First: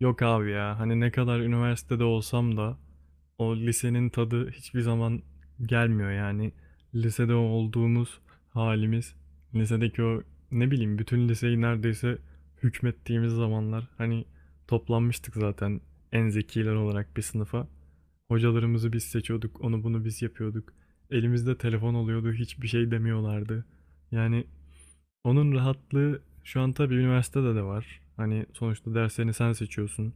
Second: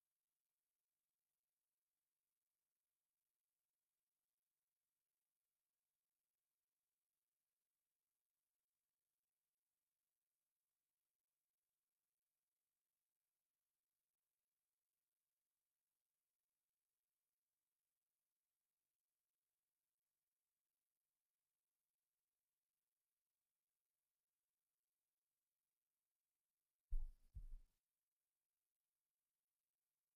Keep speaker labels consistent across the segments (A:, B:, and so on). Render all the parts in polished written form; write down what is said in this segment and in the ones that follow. A: Yok abi ya hani ne kadar üniversitede olsam da o lisenin tadı hiçbir zaman gelmiyor yani. Lisede olduğumuz halimiz, lisedeki o ne bileyim bütün liseyi neredeyse hükmettiğimiz zamanlar hani toplanmıştık zaten en zekiler olarak bir sınıfa. Hocalarımızı biz seçiyorduk, onu bunu biz yapıyorduk. Elimizde telefon oluyordu, hiçbir şey demiyorlardı. Yani onun rahatlığı şu an tabii üniversitede de var. Hani sonuçta derslerini sen seçiyorsun.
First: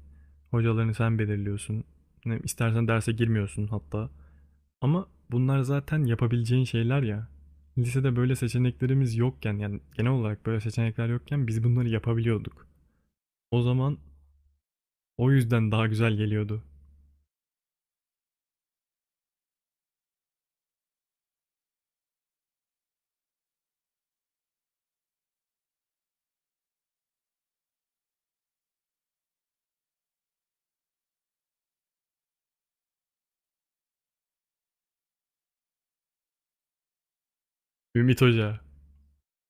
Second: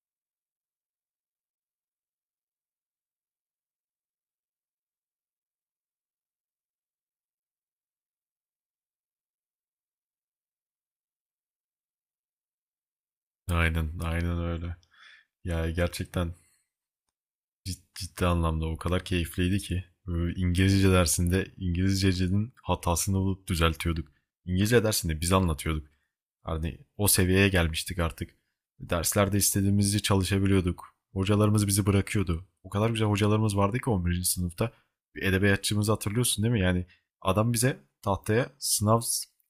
A: Hocalarını sen belirliyorsun. Ne, istersen derse girmiyorsun hatta. Ama bunlar zaten yapabileceğin şeyler ya. Lisede böyle seçeneklerimiz yokken yani genel olarak böyle seçenekler yokken biz bunları yapabiliyorduk. O zaman
B: Aynen, aynen öyle.
A: o
B: Ya
A: yüzden daha güzel
B: gerçekten
A: geliyordu.
B: ciddi anlamda o kadar keyifliydi ki. Böyle İngilizce dersinde İngilizce'nin hatasını bulup düzeltiyorduk. İngilizce dersinde biz anlatıyorduk. Hani o seviyeye gelmiştik artık. Derslerde istediğimizi çalışabiliyorduk. Hocalarımız bizi bırakıyordu. O kadar güzel hocalarımız vardı ki 11. sınıfta. Bir edebiyatçımızı hatırlıyorsun değil mi? Yani adam bize
A: Ümit
B: tahtaya
A: Hoca.
B: sınav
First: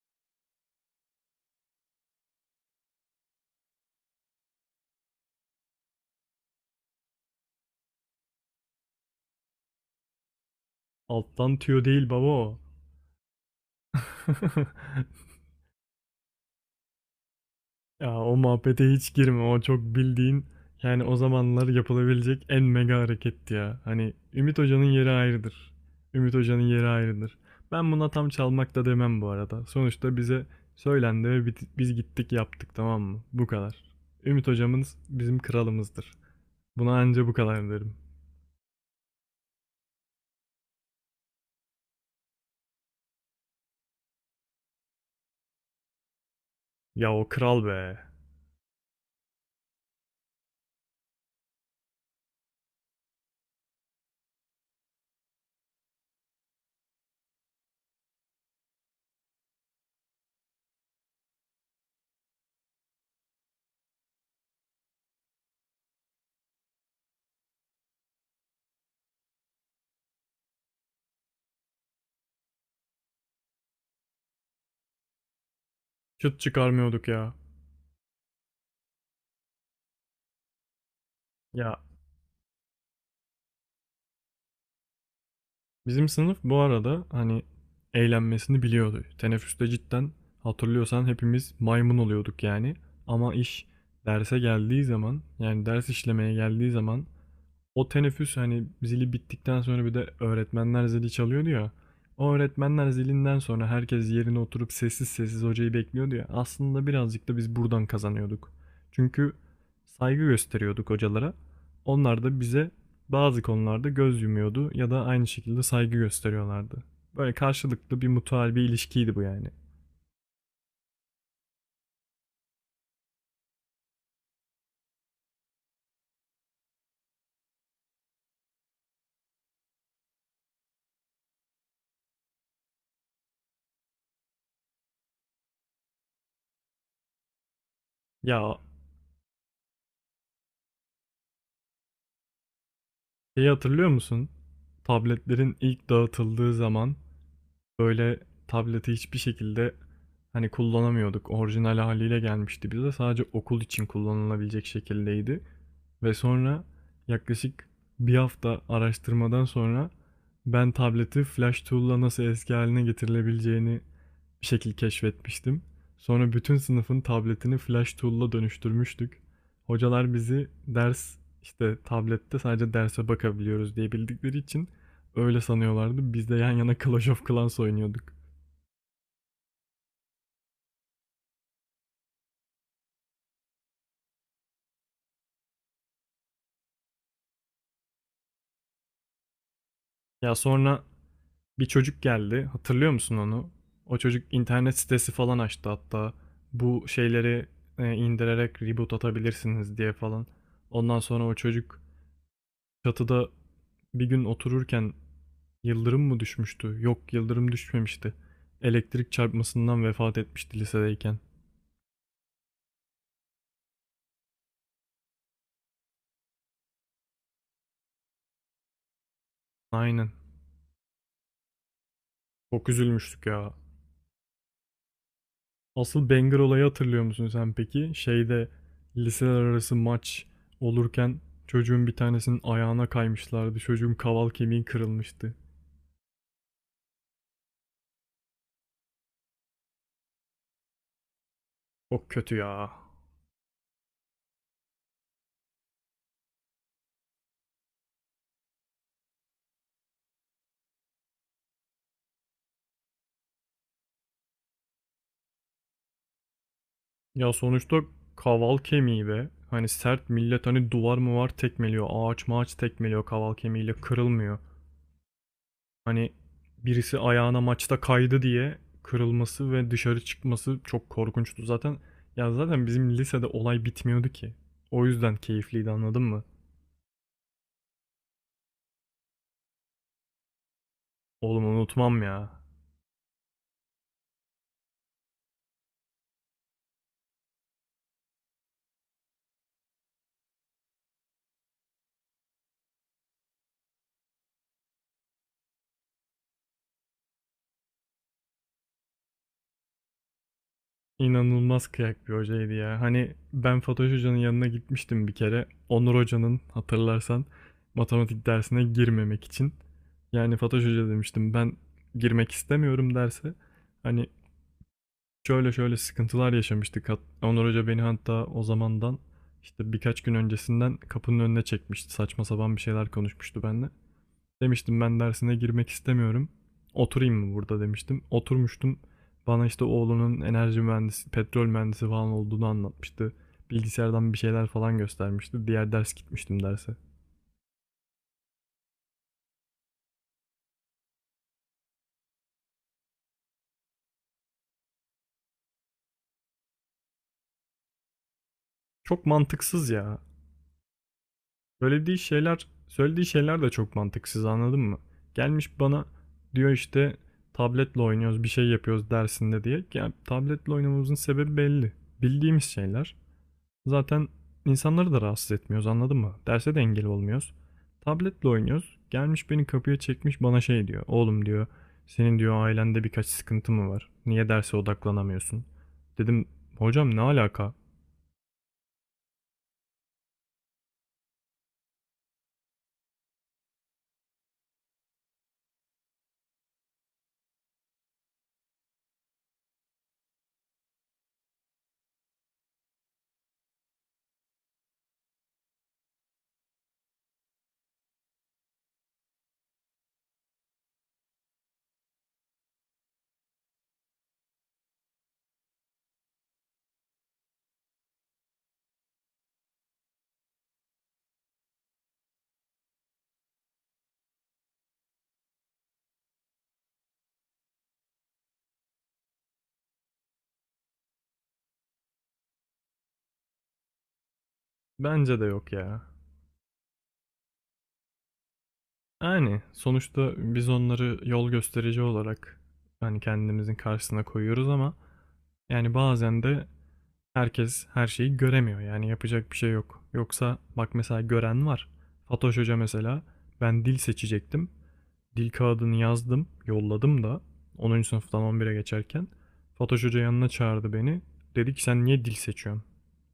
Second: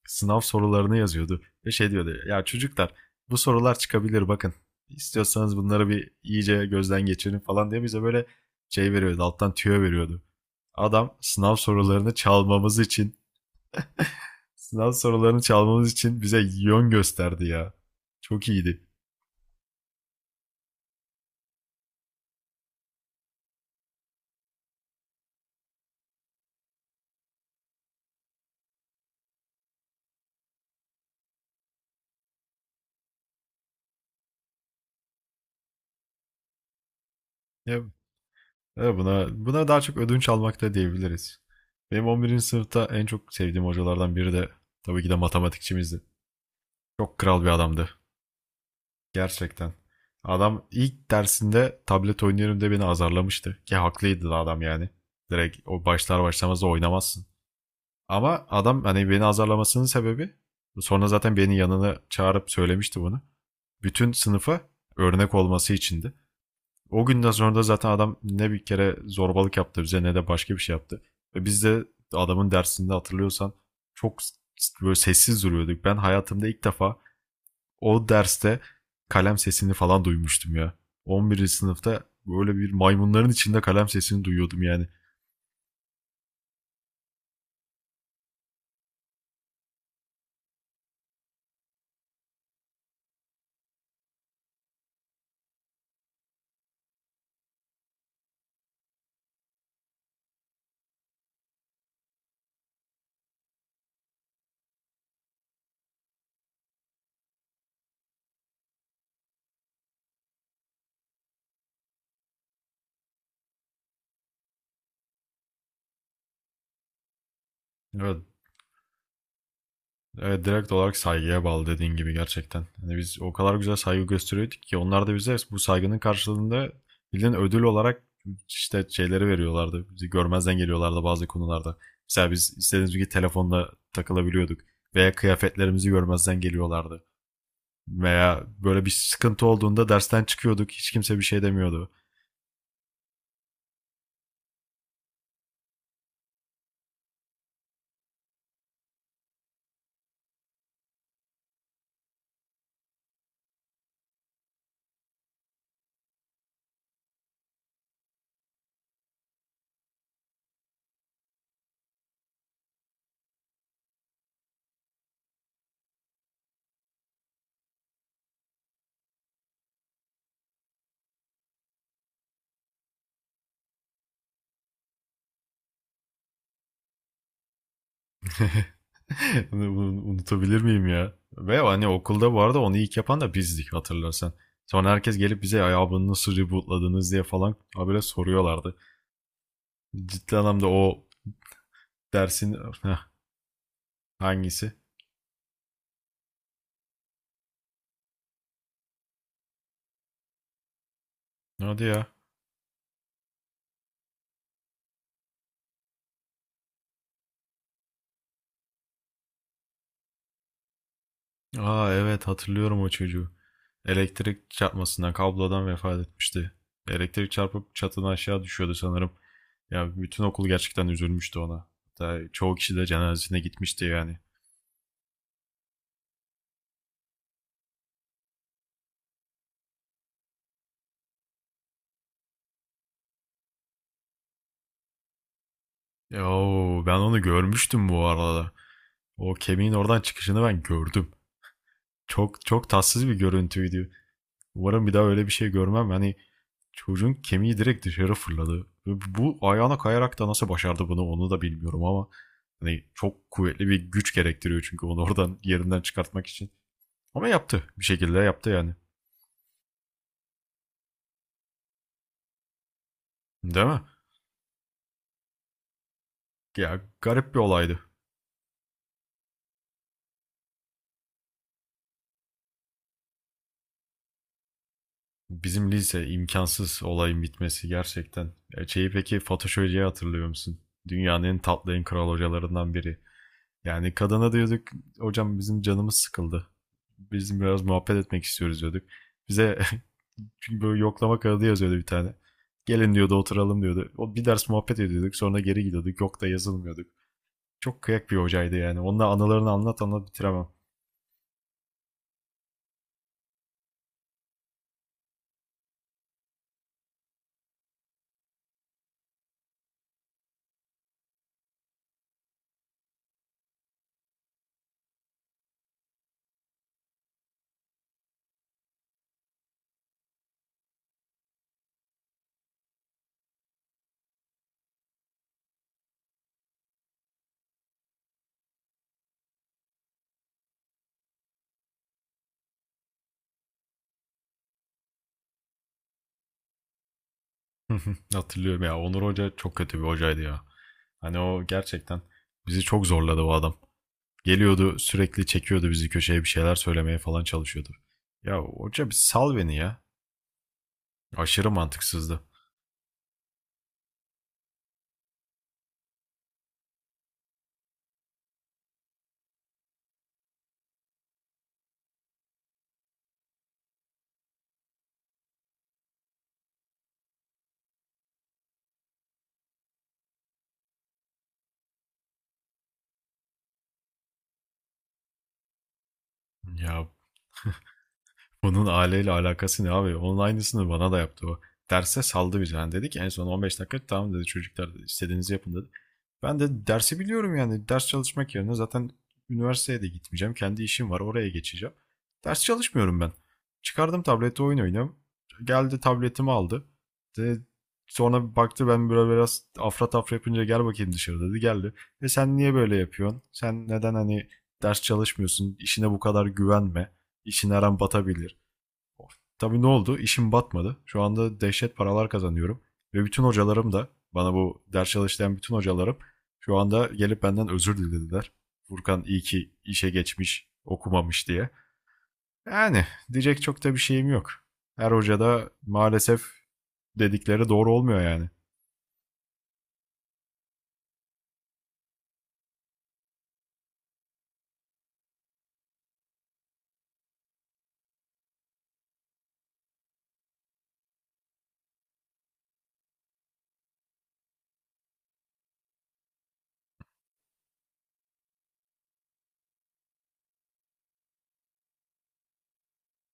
B: sınav sorularını yazıyordu. Ve şey diyordu. Ya çocuklar, bu sorular çıkabilir bakın. İstiyorsanız bunları bir iyice gözden geçirin falan diye bize böyle şey veriyordu. Alttan tüyo veriyordu. Adam
A: Alttan
B: sınav
A: tüyo değil
B: sorularını
A: baba o.
B: çalmamız için. Sınav sorularını çalmamız için bize yön gösterdi ya.
A: Ya o
B: Çok iyiydi.
A: muhabbete hiç girme. O çok bildiğin yani o zamanlar yapılabilecek en mega hareketti ya. Hani Ümit Hoca'nın yeri ayrıdır. Ümit Hoca'nın yeri ayrıdır. Ben buna tam çalmak da demem bu arada. Sonuçta bize söylendi ve biz gittik yaptık, tamam mı? Bu kadar. Ümit Hocamız bizim kralımızdır. Buna anca bu kadar
B: Ya,
A: derim.
B: ya buna daha çok ödünç almak da diyebiliriz. Benim 11. sınıfta en çok sevdiğim hocalardan biri de tabii ki de matematikçimizdi.
A: Ya
B: Çok
A: o
B: kral bir
A: kral be.
B: adamdı. Gerçekten. Adam ilk dersinde tablet oynuyorum diye beni azarlamıştı. Ki haklıydı da adam yani. Direkt o başlar başlamaz da oynamazsın. Ama adam hani beni azarlamasının sebebi, sonra zaten beni yanına çağırıp söylemişti bunu, bütün sınıfa örnek olması içindi. O günden sonra da zaten adam ne bir kere zorbalık yaptı bize ne de başka bir şey yaptı. Ve biz de adamın dersinde, hatırlıyorsan, çok böyle sessiz duruyorduk. Ben
A: Şut
B: hayatımda ilk defa
A: çıkarmıyorduk ya.
B: o derste kalem sesini falan duymuştum ya. 11.
A: Ya,
B: sınıfta böyle bir maymunların içinde kalem sesini duyuyordum yani.
A: bizim sınıf bu arada hani eğlenmesini biliyordu. Teneffüste cidden hatırlıyorsan hepimiz maymun oluyorduk yani. Ama iş derse geldiği zaman yani ders işlemeye geldiği zaman o teneffüs, hani, zili bittikten sonra bir de öğretmenler zili çalıyordu ya, o öğretmenler zilinden sonra herkes yerine oturup sessiz sessiz hocayı bekliyordu ya, aslında birazcık da biz buradan kazanıyorduk. Çünkü saygı gösteriyorduk hocalara. Onlar da bize bazı konularda göz yumuyordu ya da aynı şekilde saygı gösteriyorlardı. Böyle karşılıklı bir
B: Evet,
A: mutual bir ilişkiydi bu yani.
B: evet, direkt olarak saygıya bağlı dediğin gibi gerçekten. Hani biz o kadar güzel saygı gösteriyorduk ki onlar da bize bu saygının karşılığında bildiğin ödül olarak işte şeyleri veriyorlardı. Bizi görmezden geliyorlardı bazı konularda. Mesela biz istediğimiz gibi telefonla takılabiliyorduk veya kıyafetlerimizi görmezden geliyorlardı. Veya
A: Ya,
B: böyle bir sıkıntı olduğunda dersten çıkıyorduk. Hiç kimse bir şey demiyordu.
A: şeyi hatırlıyor musun? Tabletlerin ilk dağıtıldığı zaman böyle tableti hiçbir şekilde hani kullanamıyorduk. Orijinal haliyle gelmişti bize. Sadece okul için kullanılabilecek şekildeydi. Ve sonra yaklaşık bir hafta araştırmadan sonra ben tableti Flash Tool'la nasıl eski haline getirilebileceğini bir şekil keşfetmiştim. Sonra bütün sınıfın tabletini flash tool'la dönüştürmüştük. Hocalar bizi ders işte tablette sadece derse bakabiliyoruz diye bildikleri için öyle sanıyorlardı. Biz de yan yana Clash of Clans oynuyorduk.
B: Unutabilir miyim ya? Ve hani okulda bu arada onu ilk yapan da bizdik, hatırlarsan. Sonra herkes gelip bize ya bunu nasıl rebootladınız diye falan habire soruyorlardı.
A: Ya
B: Ciddi anlamda
A: sonra
B: o
A: bir çocuk geldi.
B: dersin.
A: Hatırlıyor
B: Heh,
A: musun onu? O çocuk
B: hangisi?
A: internet sitesi falan açtı hatta. Bu şeyleri indirerek reboot atabilirsiniz diye falan. Ondan sonra o çocuk
B: Hadi ya.
A: çatıda bir gün otururken yıldırım mı düşmüştü? Yok, yıldırım düşmemişti. Elektrik çarpmasından vefat etmişti lisedeyken.
B: Aa, evet, hatırlıyorum o çocuğu. Elektrik çarpmasından, kablodan vefat etmişti. Elektrik çarpıp çatıdan aşağı düşüyordu sanırım. Ya
A: Aynen.
B: bütün okul gerçekten üzülmüştü ona. Hatta çoğu
A: Çok
B: kişi de
A: üzülmüştük
B: cenazesine
A: ya.
B: gitmişti yani.
A: Asıl banger olayı hatırlıyor musun sen peki? Şeyde liseler arası maç olurken çocuğun bir tanesinin ayağına kaymışlardı. Çocuğun kaval kemiği kırılmıştı.
B: Yo, ben onu görmüştüm bu arada. O kemiğin oradan çıkışını ben gördüm.
A: Çok kötü
B: Çok çok
A: ya.
B: tatsız bir görüntüydü. Umarım bir daha öyle bir şey görmem. Hani çocuğun kemiği direkt dışarı fırladı. Bu ayağına kayarak da nasıl başardı bunu onu da bilmiyorum ama hani çok kuvvetli bir güç gerektiriyor çünkü onu oradan yerinden çıkartmak için. Ama
A: Ya
B: yaptı.
A: sonuçta
B: Bir şekilde yaptı
A: kaval
B: yani.
A: kemiği be. Hani sert millet hani duvar mı var tekmeliyor. Ağaç mağaç tekmeliyor kaval
B: Değil
A: kemiğiyle
B: mi?
A: kırılmıyor. Hani
B: Ya
A: birisi
B: garip bir
A: ayağına
B: olaydı.
A: maçta kaydı diye kırılması ve dışarı çıkması çok korkunçtu zaten. Ya zaten bizim lisede olay bitmiyordu ki. O yüzden keyifliydi,
B: Bizim
A: anladın
B: lise
A: mı?
B: imkansız olayın bitmesi gerçekten. Ya şeyi peki, Fatoş Hoca'yı hatırlıyor musun? Dünyanın en
A: Oğlum
B: tatlı, en
A: unutmam
B: kral
A: ya.
B: hocalarından biri. Yani kadına diyorduk hocam bizim canımız sıkıldı. Bizim biraz muhabbet etmek istiyoruz diyorduk. Bize, çünkü böyle yoklama kağıdı yazıyordu bir tane. Gelin diyordu, oturalım diyordu. O bir ders muhabbet ediyorduk sonra geri gidiyorduk. Yok da yazılmıyorduk. Çok kıyak bir hocaydı yani. Onunla anılarını anlat anlat bitiremem.
A: İnanılmaz kıyak bir hocaydı ya. Hani ben Fatoş Hoca'nın yanına gitmiştim bir kere. Onur Hoca'nın hatırlarsan matematik dersine girmemek için. Yani Fatoş Hoca demiştim ben, girmek istemiyorum derse. Hani şöyle şöyle sıkıntılar yaşamıştık. Onur Hoca beni hatta o zamandan işte birkaç gün öncesinden kapının önüne çekmişti. Saçma sapan bir şeyler konuşmuştu benimle. Demiştim ben dersine girmek istemiyorum. Oturayım mı burada demiştim. Oturmuştum. Bana işte oğlunun enerji mühendisi, petrol mühendisi falan olduğunu anlatmıştı. Bilgisayardan bir şeyler falan göstermişti. Diğer ders gitmiştim derse.
B: Hatırlıyorum ya, Onur Hoca çok kötü bir hocaydı ya. Hani o gerçekten bizi çok zorladı o adam. Geliyordu sürekli çekiyordu bizi köşeye bir şeyler söylemeye falan çalışıyordu. Ya hoca bir
A: Çok
B: sal beni
A: mantıksız
B: ya.
A: ya.
B: Aşırı
A: Söylediği
B: mantıksızdı.
A: şeyler, söylediği şeyler de çok mantıksız, anladın mı? Gelmiş bana diyor işte tabletle oynuyoruz, bir şey yapıyoruz dersinde diye. Ya tabletle oynamamızın sebebi belli. Bildiğimiz şeyler. Zaten insanları da rahatsız etmiyoruz, anladın mı? Derse de engel olmuyoruz. Tabletle oynuyoruz. Gelmiş beni kapıya çekmiş bana şey diyor. Oğlum diyor, senin diyor ailende birkaç sıkıntı mı var? Niye derse odaklanamıyorsun? Dedim
B: Ya
A: hocam ne alaka?
B: bunun aileyle alakası ne abi? Onun aynısını bana da yaptı o. Derse saldı bizi. Yani dedi en son 15 dakika, tamam dedi çocuklar istediğinizi yapın dedi. Ben de dersi biliyorum yani. Ders çalışmak yerine zaten üniversiteye de gitmeyeceğim. Kendi işim var, oraya geçeceğim. Ders çalışmıyorum ben. Çıkardım tableti oyun oynuyorum. Geldi tabletimi aldı. De, sonra bir baktı ben böyle biraz afra tafra yapınca gel bakayım dışarı dedi. Geldi. Ve sen niye böyle yapıyorsun? Sen neden hani ders çalışmıyorsun? İşine bu kadar güvenme. İşin her an batabilir. Tabii, ne oldu? İşim batmadı. Şu anda dehşet paralar kazanıyorum. Ve bütün hocalarım da bana, bu ders çalıştıran bütün hocalarım, şu anda gelip benden özür dilediler. Furkan iyi ki işe geçmiş, okumamış diye. Yani diyecek çok da bir şeyim yok. Her
A: Bence
B: hoca
A: de
B: da
A: yok ya.
B: maalesef dedikleri doğru olmuyor yani.
A: Yani sonuçta biz onları yol gösterici olarak hani kendimizin karşısına koyuyoruz ama yani bazen de herkes her şeyi göremiyor. Yani yapacak bir şey yok. Yoksa bak mesela gören var. Fatoş Hoca mesela, ben dil seçecektim. Dil kağıdını yazdım, yolladım da 10. sınıftan 11'e geçerken Fatoş Hoca yanına çağırdı beni. Dedi ki sen niye dil seçiyorsun?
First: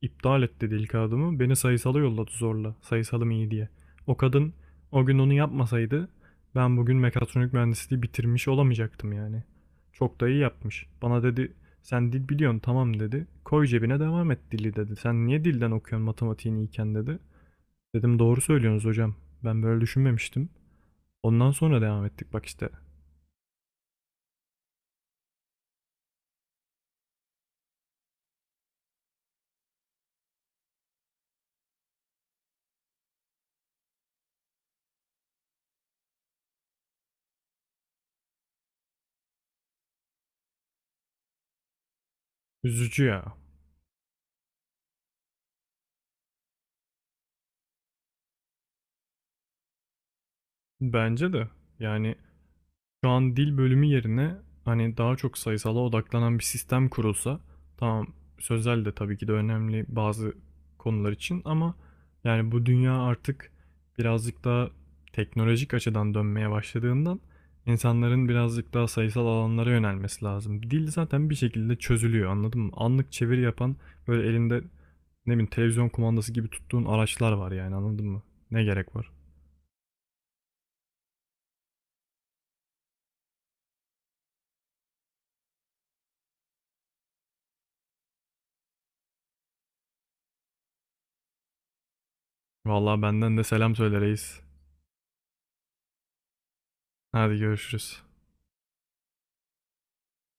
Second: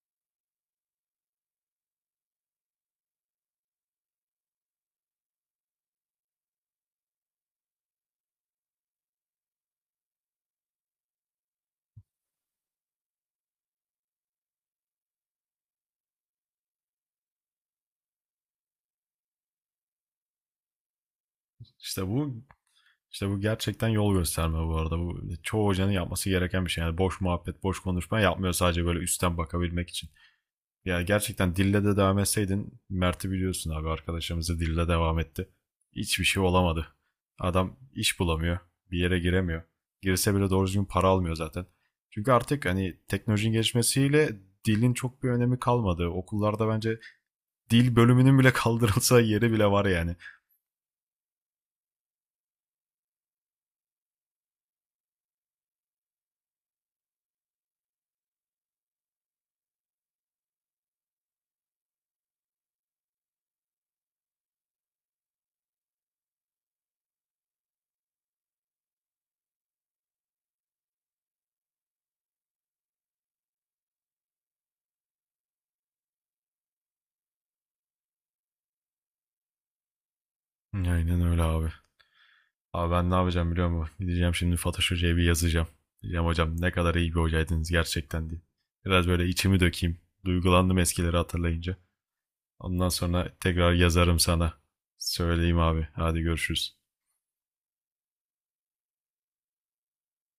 A: İptal etti dil kağıdımı. Beni sayısala yolladı zorla. Sayısalım iyi diye. O kadın o gün onu yapmasaydı ben bugün mekatronik mühendisliği bitirmiş olamayacaktım yani. Çok da iyi yapmış. Bana dedi sen dil biliyorsun tamam dedi. Koy cebine devam et dili dedi. Sen niye dilden okuyorsun matematiğini iyiken dedi. Dedim doğru söylüyorsunuz hocam. Ben böyle düşünmemiştim. Ondan sonra devam
B: İşte
A: ettik
B: bu
A: bak işte.
B: işte bu gerçekten yol gösterme bu arada. Bu çoğu hocanın yapması gereken bir şey. Yani boş muhabbet, boş konuşma yapmıyor sadece böyle üstten bakabilmek için. Ya gerçekten dille de devam etseydin, Mert'i biliyorsun abi, arkadaşımızı, dille devam etti. Hiçbir şey olamadı. Adam iş bulamıyor. Bir yere giremiyor. Girse bile doğru düzgün para almıyor zaten. Çünkü artık hani
A: Üzücü ya.
B: teknolojinin gelişmesiyle dilin çok bir önemi kalmadı. Okullarda bence dil bölümünün bile kaldırılsa yeri bile var yani.
A: Bence de. Yani şu an dil bölümü yerine hani daha çok sayısala odaklanan bir sistem kurulsa, tamam, sözel de tabii ki de önemli bazı konular için ama yani bu dünya artık birazcık daha teknolojik açıdan dönmeye başladığından insanların birazcık daha sayısal alanlara yönelmesi lazım. Dil zaten bir şekilde çözülüyor, anladın mı? Anlık çeviri yapan böyle elinde ne bileyim televizyon kumandası gibi tuttuğun araçlar var yani, anladın mı? Ne gerek var?
B: Aynen öyle abi. Abi ben ne yapacağım biliyor musun? Gideceğim şimdi Fatoş Hoca'ya bir yazacağım. Diyeceğim hocam ne kadar iyi bir hocaydınız gerçekten diye. Biraz böyle içimi dökeyim. Duygulandım eskileri hatırlayınca. Ondan
A: Vallahi
B: sonra
A: benden de
B: tekrar
A: selam söyle
B: yazarım
A: reis.
B: sana. Söyleyeyim abi. Hadi görüşürüz.
A: Hadi görüşürüz.